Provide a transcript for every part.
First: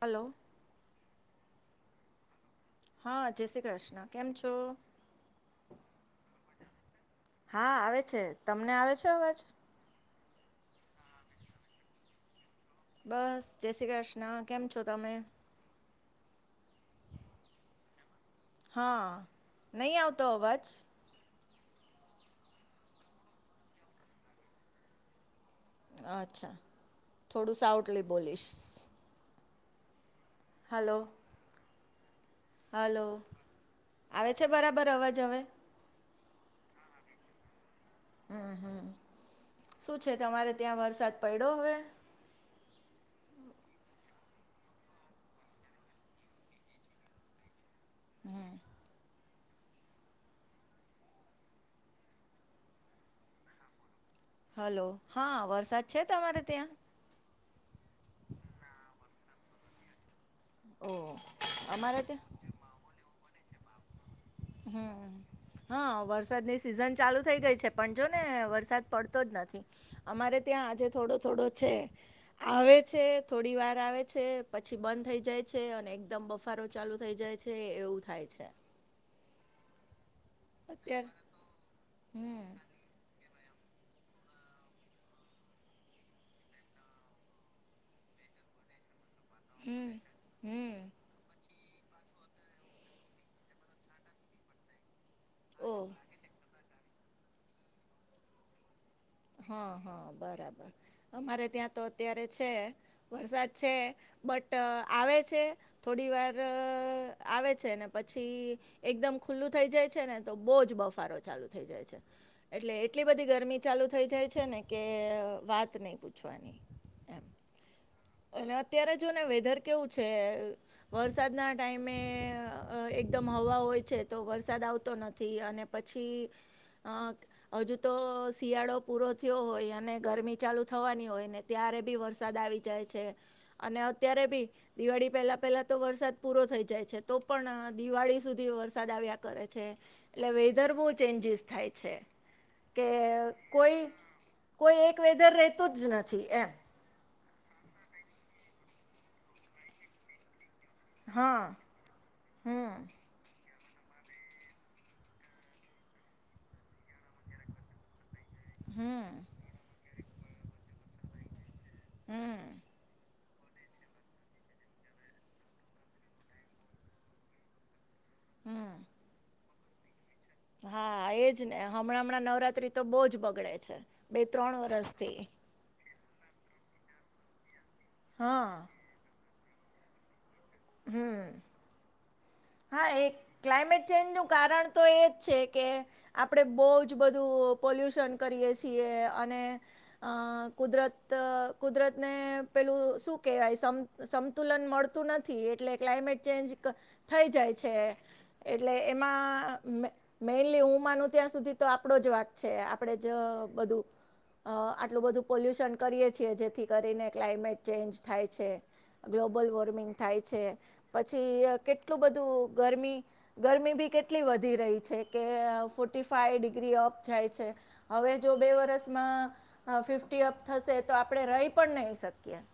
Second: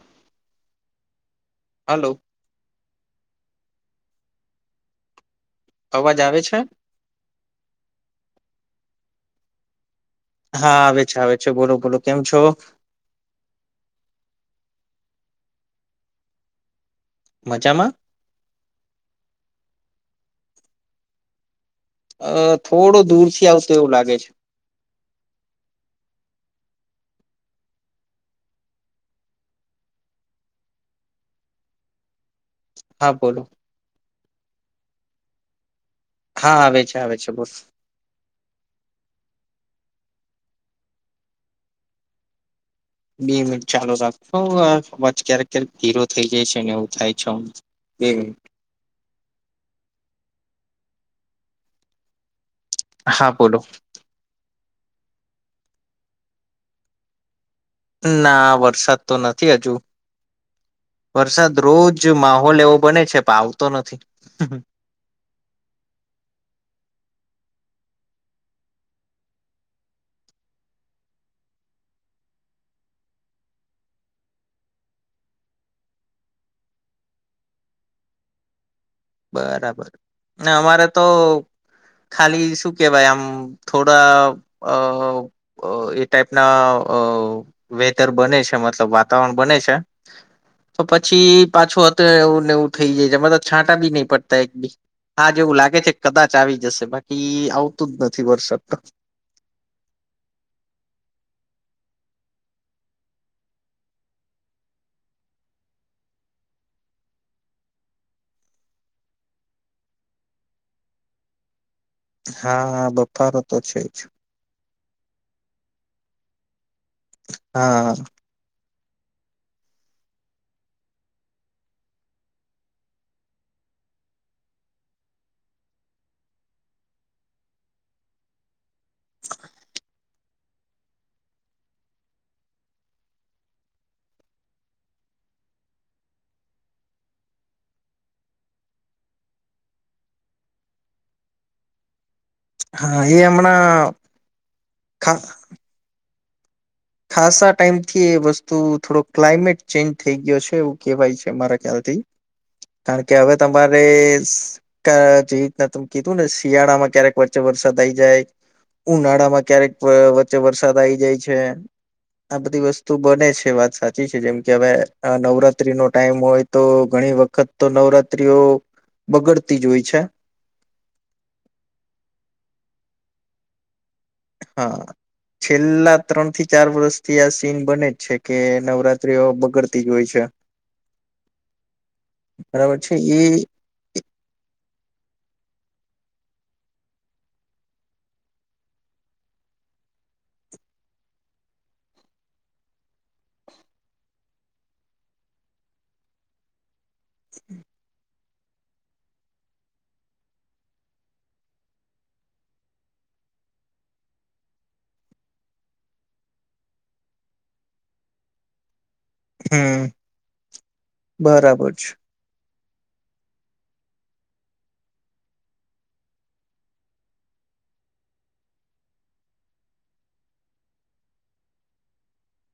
Hello hello હા જય શ્રી કૃષ્ણ કેમ છો? અવાજ આવે છે હા આવે છે તમને આવે છે અવાજ? હા આવે છે આવે છે બોલો બોલો કેમ છો? બસ જય શ્રી કૃષ્ણ કેમ છો તમે? મજામાં હા નહી આવતો અવાજ. અ થોડું દૂર થી આવતું એવું લાગે છે. અચ્છા થોડું સાઉટલી બોલીશ હલો હલો હા બોલો આવે છે બરાબર અવાજ હવે. હા આવે છે આવે છે બોસ હમ હમ શું છે તમારે ત્યાં વરસાદ પડ્યો હવે. બે મિનિટ ચાલુ રાખશોજ ક્યારેક ક્યારેક ધી થઈ જાય છે ને એવું થાય છે. એ મ. હા બોલો. હલો હા વરસાદ છે તમારે ત્યાં?. ના વરસાદ તો નથી હજુ. ઓ વરસાદ અમારે રોજ ત્યાં માહોલ એવો બને છે પણ આવતો નથી. હમ હા વરસાદ ની સિઝન ચાલુ થઈ ગઈ છે પણ જો ને વરસાદ પડતો જ નથી અમારે ત્યાં આજે થોડો થોડો છે. આવે છે થોડી વાર આવે છે પછી બંધ થઇ જાય છે અને એકદમ બફારો ચાલુ થઇ જાય છે એવું થાય છે. બરાબર અમારે તો અત્યારે ખાલી હમ શું કેવાય આમ. થોડા અ એ ટાઈપના વેધર બને છે. મતલબ વા વારણ બને છે હમ હમ તો પછી પાછું હત એવુંનેવું થઈ જાય છે એમાં તો છાંટ બી નહી પડતા એક બી હા જેવું લાગે ઓહ છે કદાચ આવી જશે બાકી બાકી આવતું જ નથી વર્ષક તો. હા હા બરાબર અમારે ત્યાં તો અત્યારે છે વરસાદ છે. બટ આવે છે થોડી વાર આવે છે ને પછી એકદમ ખુલ્લું થઈ જાય છે ને તો બહુ જ બફારો ચાલુ થઈ જાય છે. એટલે હા એટલી બધી બફારો તો ગરમી છે. ચાલુ જ થઈ જાય છે ને કે વાત નહી પૂછવાની. એમ હા અને અત્યારે જો ને વેધર કેવું છે વરસાદના ટાઈમે એકદમ હવા હોય છે તો વરસાદ આવતો નથી અને પછી અ હજુ તો શિયાળો પૂરો થયો હોય અને ગરમી ચાલુ થવાની હોય ને ત્યારે બી વરસાદ આવી જાય છે અને અત્યારે બી દિવાળી પહેલા પેલા તો વરસાદ પૂરો થઈ જાય છે તો પણ દિવાળી સુધી વરસાદ આવ્યા કરે છે એટલે વેધર બહુ ચેન્જીસ થાય છે કે હા એ હમણાં કોઈ કોઈ એક ખા વેધર રહેતો જ નથી એમ ખાસા ટાઈમ થી એ વસ્તુ થોડો ક્લાઇમેટ ચેન્જ થઈ ગયો છે એવ કેવાય છે હા મારા ખ્યાલથી હમ કારણ કે હવે તમારે કે જે રીતના ત કીધું ને શિયાળા માં ક્યારેક વચ્ચે વરસાદ આઈ જાય હમ ઉનાળામાં ક્યારેક વચ્ચે વરસાદ આ આવી જાય છે આ હમ બધી વસ્તુ બને છે વાત સાચી છે જેમ કે હવે નવરાત્રી નો ટાઈમ હોય તો ઘણી વખત તો નવરા હમ બગડતી જ હોય છે હા એજ ને હમણાં હમણાં નવરાત્રી તો બહુ જ બગડે છે બે ત્રણ હા વરષથી છેલ્લા ત્રણ થી ચાર વર્ષ થી આ સીન બને જ છે કે હા નવરાત્રીઓ બગડતી જ હોય છે હમ બરાબર હા છે એ ક્લાયમેટ ચેન્જ નું કારણ તો એજ છે કે આપણે બહુ જ બધું પોલ્યુશન કરીએ છીએ અને અ કુદરત કુદરતને પેલું શું કેહેવાય સમ સમતુલન પદતું નથી એટલે ક્લામેટ ચેન્જ થઈ જાય છે એટલે એમાં મેન મેનલી હું માનું ત્યાં સુધી તો આપણો જ વાક છે આપણેે જ બધું અ આટલું બધું પોલ્યુશન કરીએ છીએ જેથી કરીને ક્લાઇમેટ ચેન્જ થાય છે ગ્લોબલ હમ વોર્મિંગ થાય છે પછી બરાબર કેટ છે ટોરગરમી બી કેટલી વધી રહી છે કે ફોર્ટી ફાઇ ફિગ્રીપ હવે જો બે વર્ષમાં અ ફિફી અપ થશે તો આપણે રહી પણ નહી શકી [unintelligible]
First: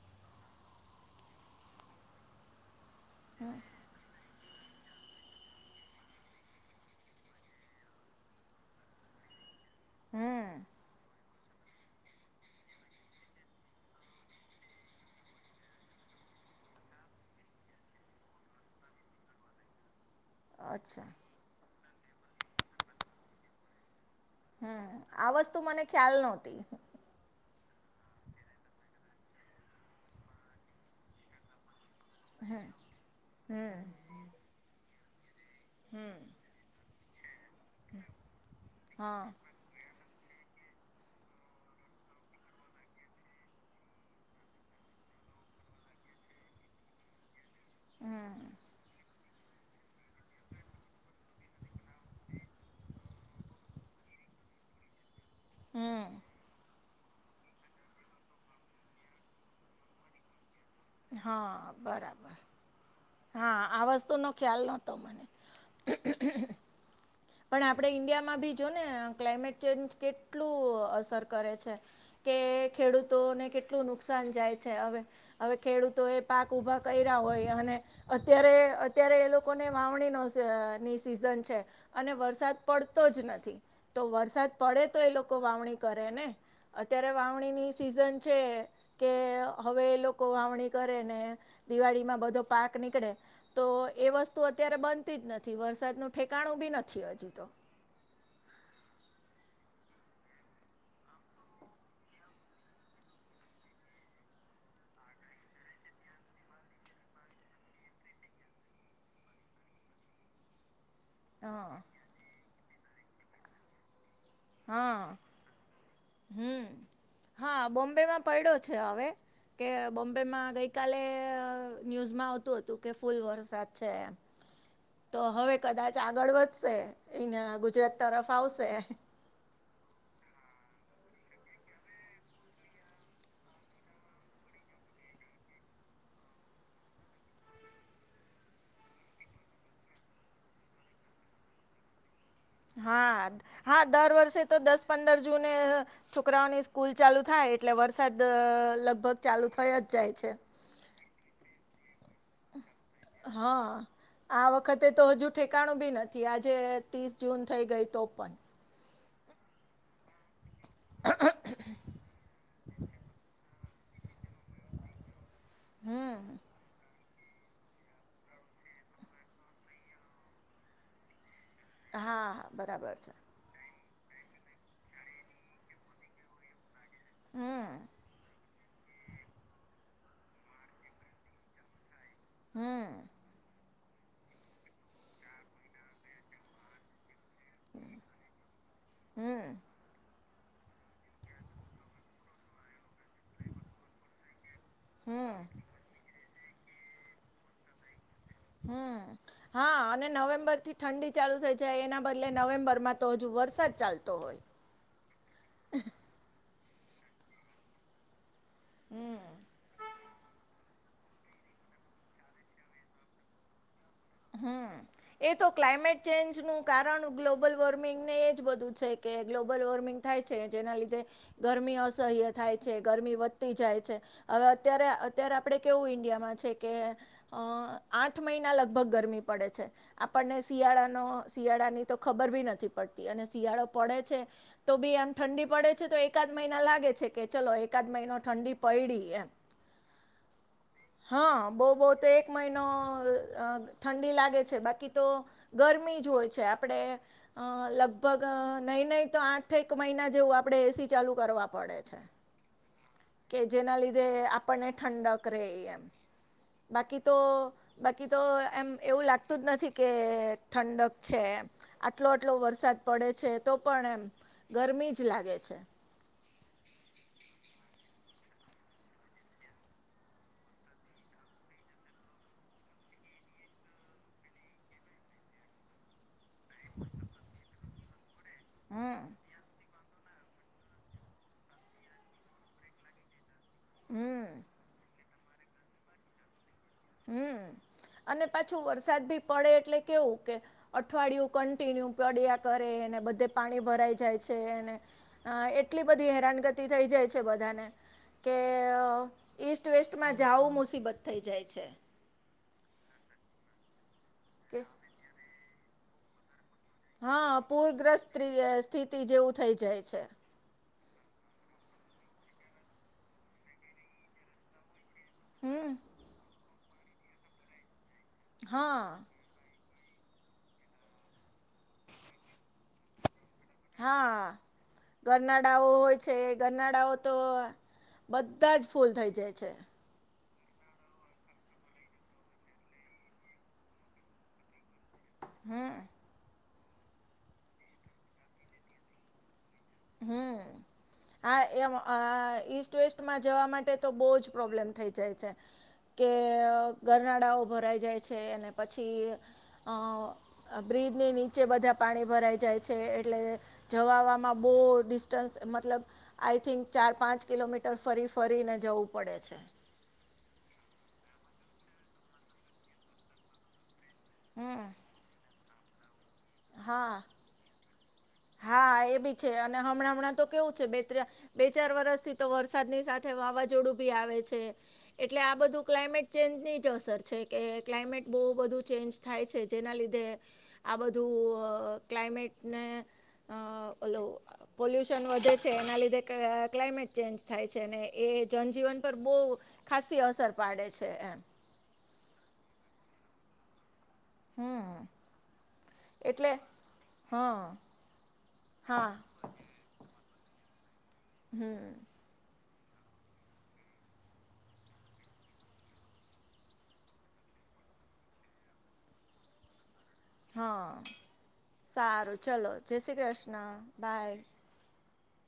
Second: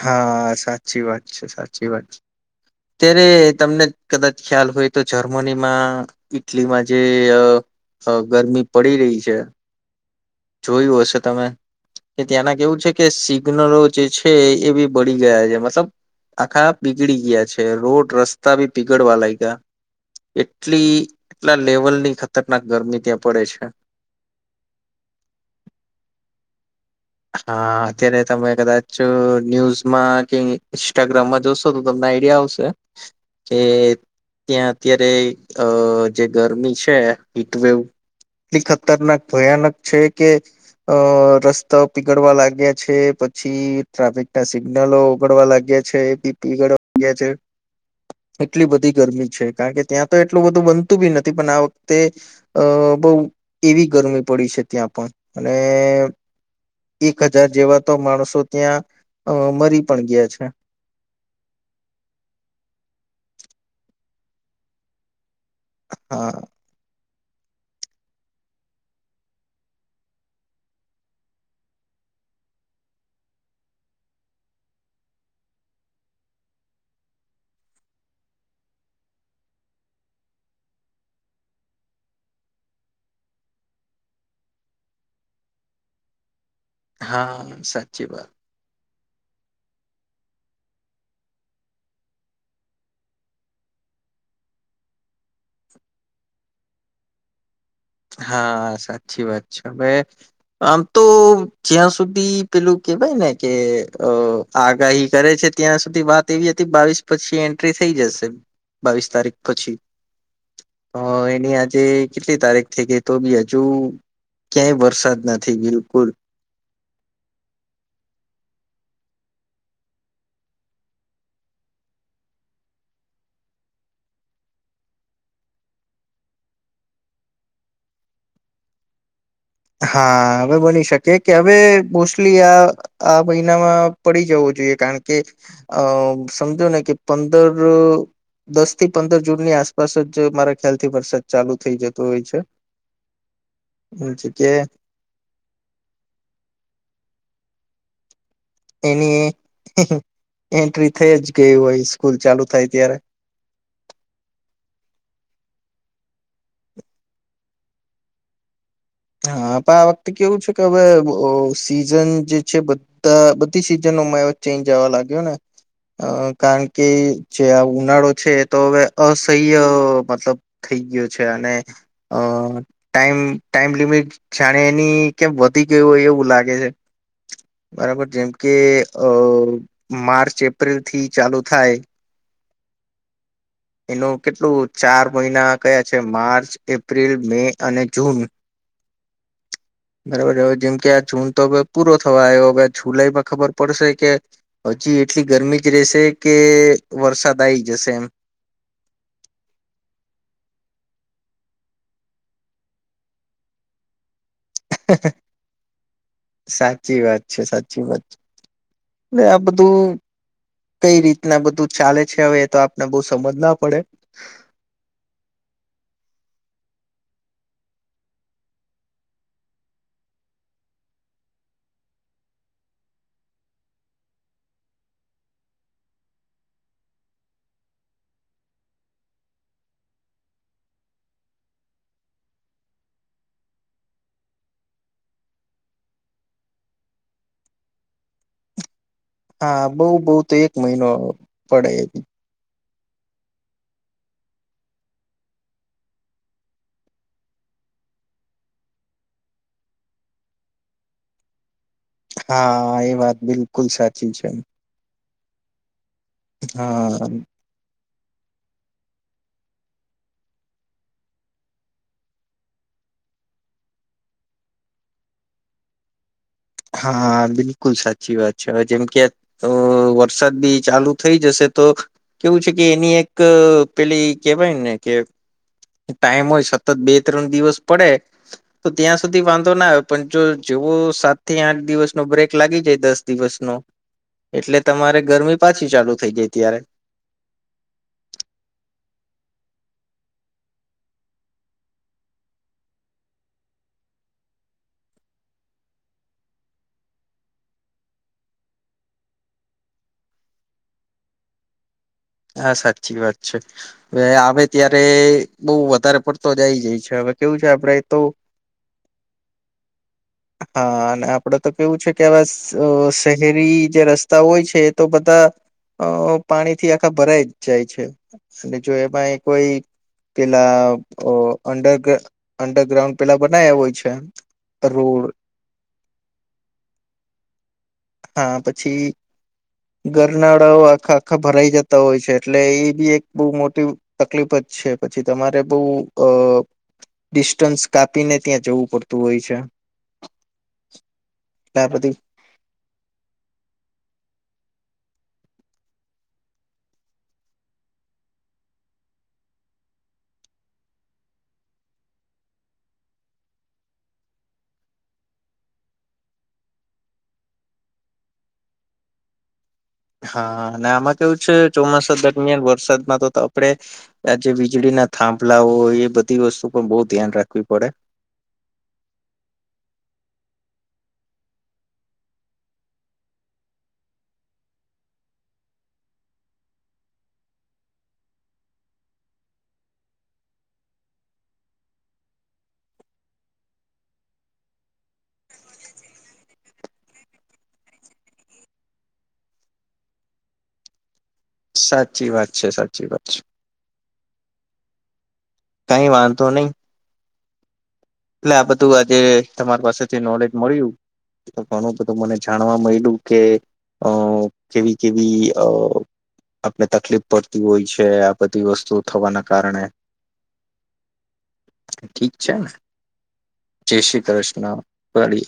હા સાચી વાત છે સાચી વાત છે ત્યારે તમને કદાચ ખ્યાલ હોય તો જર્મની માં ઈટલીમાં જે હ ગરમી પડી રહી છે હમ જોયું હશે તમે કે ત્યાંના કે એવું છે કે સિગ્નલો જે છે એ બી બળી ગયા છે મતલબ આખા પીગળી ગયા છે રોડ રસ્તા બી પીગળવા લાગ ગયા એટલી અચ્છા એટલા લેવલની ખતરનાક ગરમી ત્યાં પડે છે હમ આ વસ્તુ મને ખ્યાલ નહોતી હા અત્યારે તમે કદાચ ન્યુઝમાં કે ઇન્સ્ટાગ્રામમાં જોશો તમને આઈડિયા આવશે કે ત્યાં અત્યારે અ જે ગરમી છે હીટવેવ એટલી ખતરનાક હા ભયાનક છે કે અ રસ્ તા પીગડવા લાગ્યા છે પછી ટ્રાફિક ના સિગ્નલો ઓગડવા લાગ્યા છે બી પીગ છે એટલી બધી ગરમી છે કારણ કે ત્યાં તો એટલું બધું બનતું બી નથી પણ આ વખતે અ બહુ એવી ગરમી પડી છે ત્યાં પણ અને હમ એક હજાર જેવા તો માણસો ત્યાં મરી પણ ગયા છે હા બરાબર હા આ વસ્તુ નો ખ્યાલ નહતો મને હા [unintelligible] પણ આપડે ઈન્ડિયામાં ભી જો ને ક્લાયમેટ ચેન્જ કેટલું અસર કરે છે કે ખેડૂતોને કેટલું નુકસાન જાય છે હવે હવે ખેડૂતો એ પાક ઉભા કયરા હોય અને અત્યારે અત્યારે એ લોકોને વાવણી નશે અ ની સીઝન છે, અને વરસાદ પડતો જ નથી તો વરસાદ પડે તો એ લોકો વાવણી કરે ને અત્યારે હા વાવણીની સાચી સિઝન વાત છે, કે હવે લો કો વાવણી કરે ને દિવાળીમાં બધો પાક નીકળે તો એ વસ્તુ અત્યારે બનતી નથી વરસાદ નું ઠેકાણું બી નથી હજી તો હા સાચી વાત છે, હવે આમ તો જ્યાં સુધી પેલું કેવાય ને કે અ આગાહી કરે છે, ત્યાં સુધી વાત એવી હતી બાવીસ પછી એન્ટ્રી થ ઈ જશે બાવીસ તારીખ પછી. [inaudible] અ એની હા આજે કેટલી તારીખ થઈ ગઈ તો બી હજુ. ક્યાંય હા વરસાદ નથી બિલકુલ હમ હા બોમ્બે માં પયડો છે હવે કે બોમ્બે માં ગઈ કાલે ન્યૂઝમાં આવતું હતું કે ફૂલ વરસાદ છે, તો હવે કદાચ આગળ વધશે ઇયના ગુજરાત તરફ આવશે હા હવે બની શકે કે હવે મોસ્ટલી આ આ મહિનામાં પડી જવું જોઈએ કારણ કે અ સમજો ને કે પંદર દસ થી પંદર જૂનની આસપાસ જ મારા ખ્યાલ થી વરસાદ ચાલુ થઈ જતો હોય છે. હા હા દર વર્ષે જગ્યાએ દસ પંદર જૂને છોકરાઓની સ્કૂલ ચાલુ થાય એટલે વરસાદ અ, લગભગ એની ચાલુ થઈ જ જાય છે એન્ટ્રી થઈ જ ગય હોય સ્કૂલ ચાલુ. થાય ત્યારે હા આ વખત તે તો હજુ ઠેકાણું બી નથી આજે ત્રીસ જૂન થઈ ગઈ તોપન હા પણ આ વખતે કેવું છે, કે હવે સીઝન જે છે બધા બધી સીઝન માં ચેન્જ આવા લાગ્યો ને હમ કારણ કે જે આ ઉનાળો છે, એ તો હવે અસહ્ય મતલબ થઈ ગયો છે, અને અ હા બરાબર છે ટાઈમ ટાઈમ લિમિટ જાણે એની કેમ વધી ગય હોય એવું લાગે છે. હમ બરાબર જેમ કે અ માર્ચ એપ્રિલ થી ચાલુ થાય હમ. એનું કેટલું ચાર મહિના કયા છે, માર્ચ, એપ્રિલ, મે અને જૂન હમ બરોબર જેમ કે આ જુન તો હવે પૂરો થવા આયો હવે જુલાઈ માં ખબર પડશે કે હજી એટલી હમ ગરમી જ રહેશે કે વરસાદ આ આવી જશે એમ. હમ હા અને નવેમ્બર થી ઠંડી ચાલુ થઈ જાય એના બદલે નવેમ્બર માં તો હજુ વરસાદ ચાલતો હોય. સાચી વાત છે, સાચી વાત છે, આ બધું કઈ રીતના બધું ચાલે છે, હવે એ તો આપને બઉ સમજ ના પડે હમ એ તો ક્લાયમેટ ચેન્જ નું કારણ ગ્લોબલ વોર્મિંગ ને એજ બધું છે. કે ગ્લોબલ વોર્મિંગ થાય છે, જેના લીધે ગરમી અસહ્ય થાય છે, ગરમી વધતી જાય છે, હવે અત્યારે અત્યારે આપણેે કેવું ઇન્ડિયામાં છે કે આઠ મહિના લગ ભગ ગરમી પડે છે, આપણને શિયાળાનો શિયાળાની તો ખબર ભી નથી પડતી અને શિયાળો પડે છે, તો બી આમ ઠંડી પડે છે તો એકાદ મહિના લાગે છે કે ચલો એકાદ મહિનો ઠંડી પયડી હા બહુ બહુ તો એક મહિનો પડે એ. નો અ ઠંડી લાગે છે, બાકી તો ગરમી જ હોય છે, આપણેે લગભગ નહીં નહીં તો આઠેક મહિના જેવું આપણે એસી ચાલુ કરવા પડે છે. હા એ વાત કે બિલકુલ જેના લીધે સાચી છે આપણને ઠંડક રે એમ. બાકી હા તો બાકી તો એમ એવું લાગતું જ નથી કે ઠંડક છે આટલો આટલો વરસાદ પડે છે તો તો પણ એમ ગરમી જ લાગે છે. હા બિલકુલ સાચી વાત છે હવે જેમ કે વરસાદ બી ચાલુ થઈ જશે. તો કેવું છે કે એની એક પેલી કેવાય ને કે ટાઈમ હોય. સતત બે ત્રણ દિવસ પડે તો ત્યાં હમ સુધી વાંધો ના આવે પણ જો જેવો થી આઠ દિવસ નો બ્રેક લાગી જાય દસ દિવસ ન હમ એટલે તમારે ગરમી પાછી ચાલુ થઈ જાય ત્યારે. હમ અને પાછું વરસાદ ભી પડે એટલે કેવું કે અઠવાડિયું કન્ટિન્યુ પડ્યા કરે ને બધે પાણી ભરાઈ જાય છે ને એટલી બધી હેરાનગતિ થાય થઈ જાય છે બધાને કે ઈસ્ટ વેસ્ટમાં જાવું મુસીબત થઈ જાય છે. હા સાચી વાત છે હવે આવે કે ત્યારે બઉ વધારે પડતો જ આવી જાય છે હવે હા કેવું છે આપડે તો પૂરગ્રસ્ત સ્થિતિ જેવું થઇ જાય છે. હા અને આપડે તો કેવું છે કે આવે શહેરી જે રસ્તા હોય છે તો બધા હમ અ પાણીથી આખા ભરાઈ જ જાય છે. અને જો હા એમાંય કોઈ પેલા અંડર અંડરગ્રાઉન્ડ પેલા બનાયા હોય છે રોડ ગરનાડાઓ હોય છે ગરનાડાાઓ તો બધા જ ફૂલ થઈ જાય છે. નાળાઓ આખા આખા ભરાઈ જતા હોય છે એટલે એ બી એક બહુ મોટી તકલીફ જ છે. પછી તમારે બઉ હમ અ ડિસ્ટન્સ કાપીને ત્યાં જવું પડતું હોય છે. હમ આ એમ ઇસ્ટ વેસ્ટમાં જવા માટે તો બહુ જ પ્રોબ્લેમ થઈ જાય છે. કે ગરનાળાઓ ભરાઈ જાય છે અને પછી અ બ [unintelligible] ની નીચે બધા પાણી ભરાઈ જાય છે એટલે જવા આવવામાં બહુ ડિસ્ટન્સ મતલબ આઈ થિંક ચાર પાંચ કિલોમીટર ફરી ફરીને જવું પડે છે. હા અને આમાં કેવું છે ચોમાસા દરમિયાન વરસાદમાં તો આપણેે આ જે હમ વીજળી ના થાંભલા હોય એ બધા હા હા એ બી છે અને હમણાં હમણાં તો વ બે ચાર વરષથી તો વરસાદની સાથે વાવાઝોડું ભી આવે છે એટલે આ બધું ક્લાઇમેટ ચેન્જની જ અસર છે કે ક્લાઇમેટ બહુ બધું ચેન્જ થાય છે જેના લીધે આ બધું ક્લામેટ ઓ પોલ્યુશન વધે છે એના લીધે ક્મેટ ચેન્જ થાય છે ને એ જનજીવન પર બહુ ખાસ અસર પાડે છે એમ સાચી વાત છે સાચી વાત છે. હમ. કઈ વાંધો એટલે નહી. હા એટલે આ બધું હા આજે તમારી પાસેથી નોલેજ મળ્યું તો ઘણું બધું મને જાણ ણવા મળલ્યું કે અ કેવી કેવી અ આપને તકલીફ પડતી હોય છે આ બધી વસ્તુઓ થવાના કારણે હા ઠીક સારું છે ને ચલો જય શ્રી કૃષ્ણ બાય. પડી.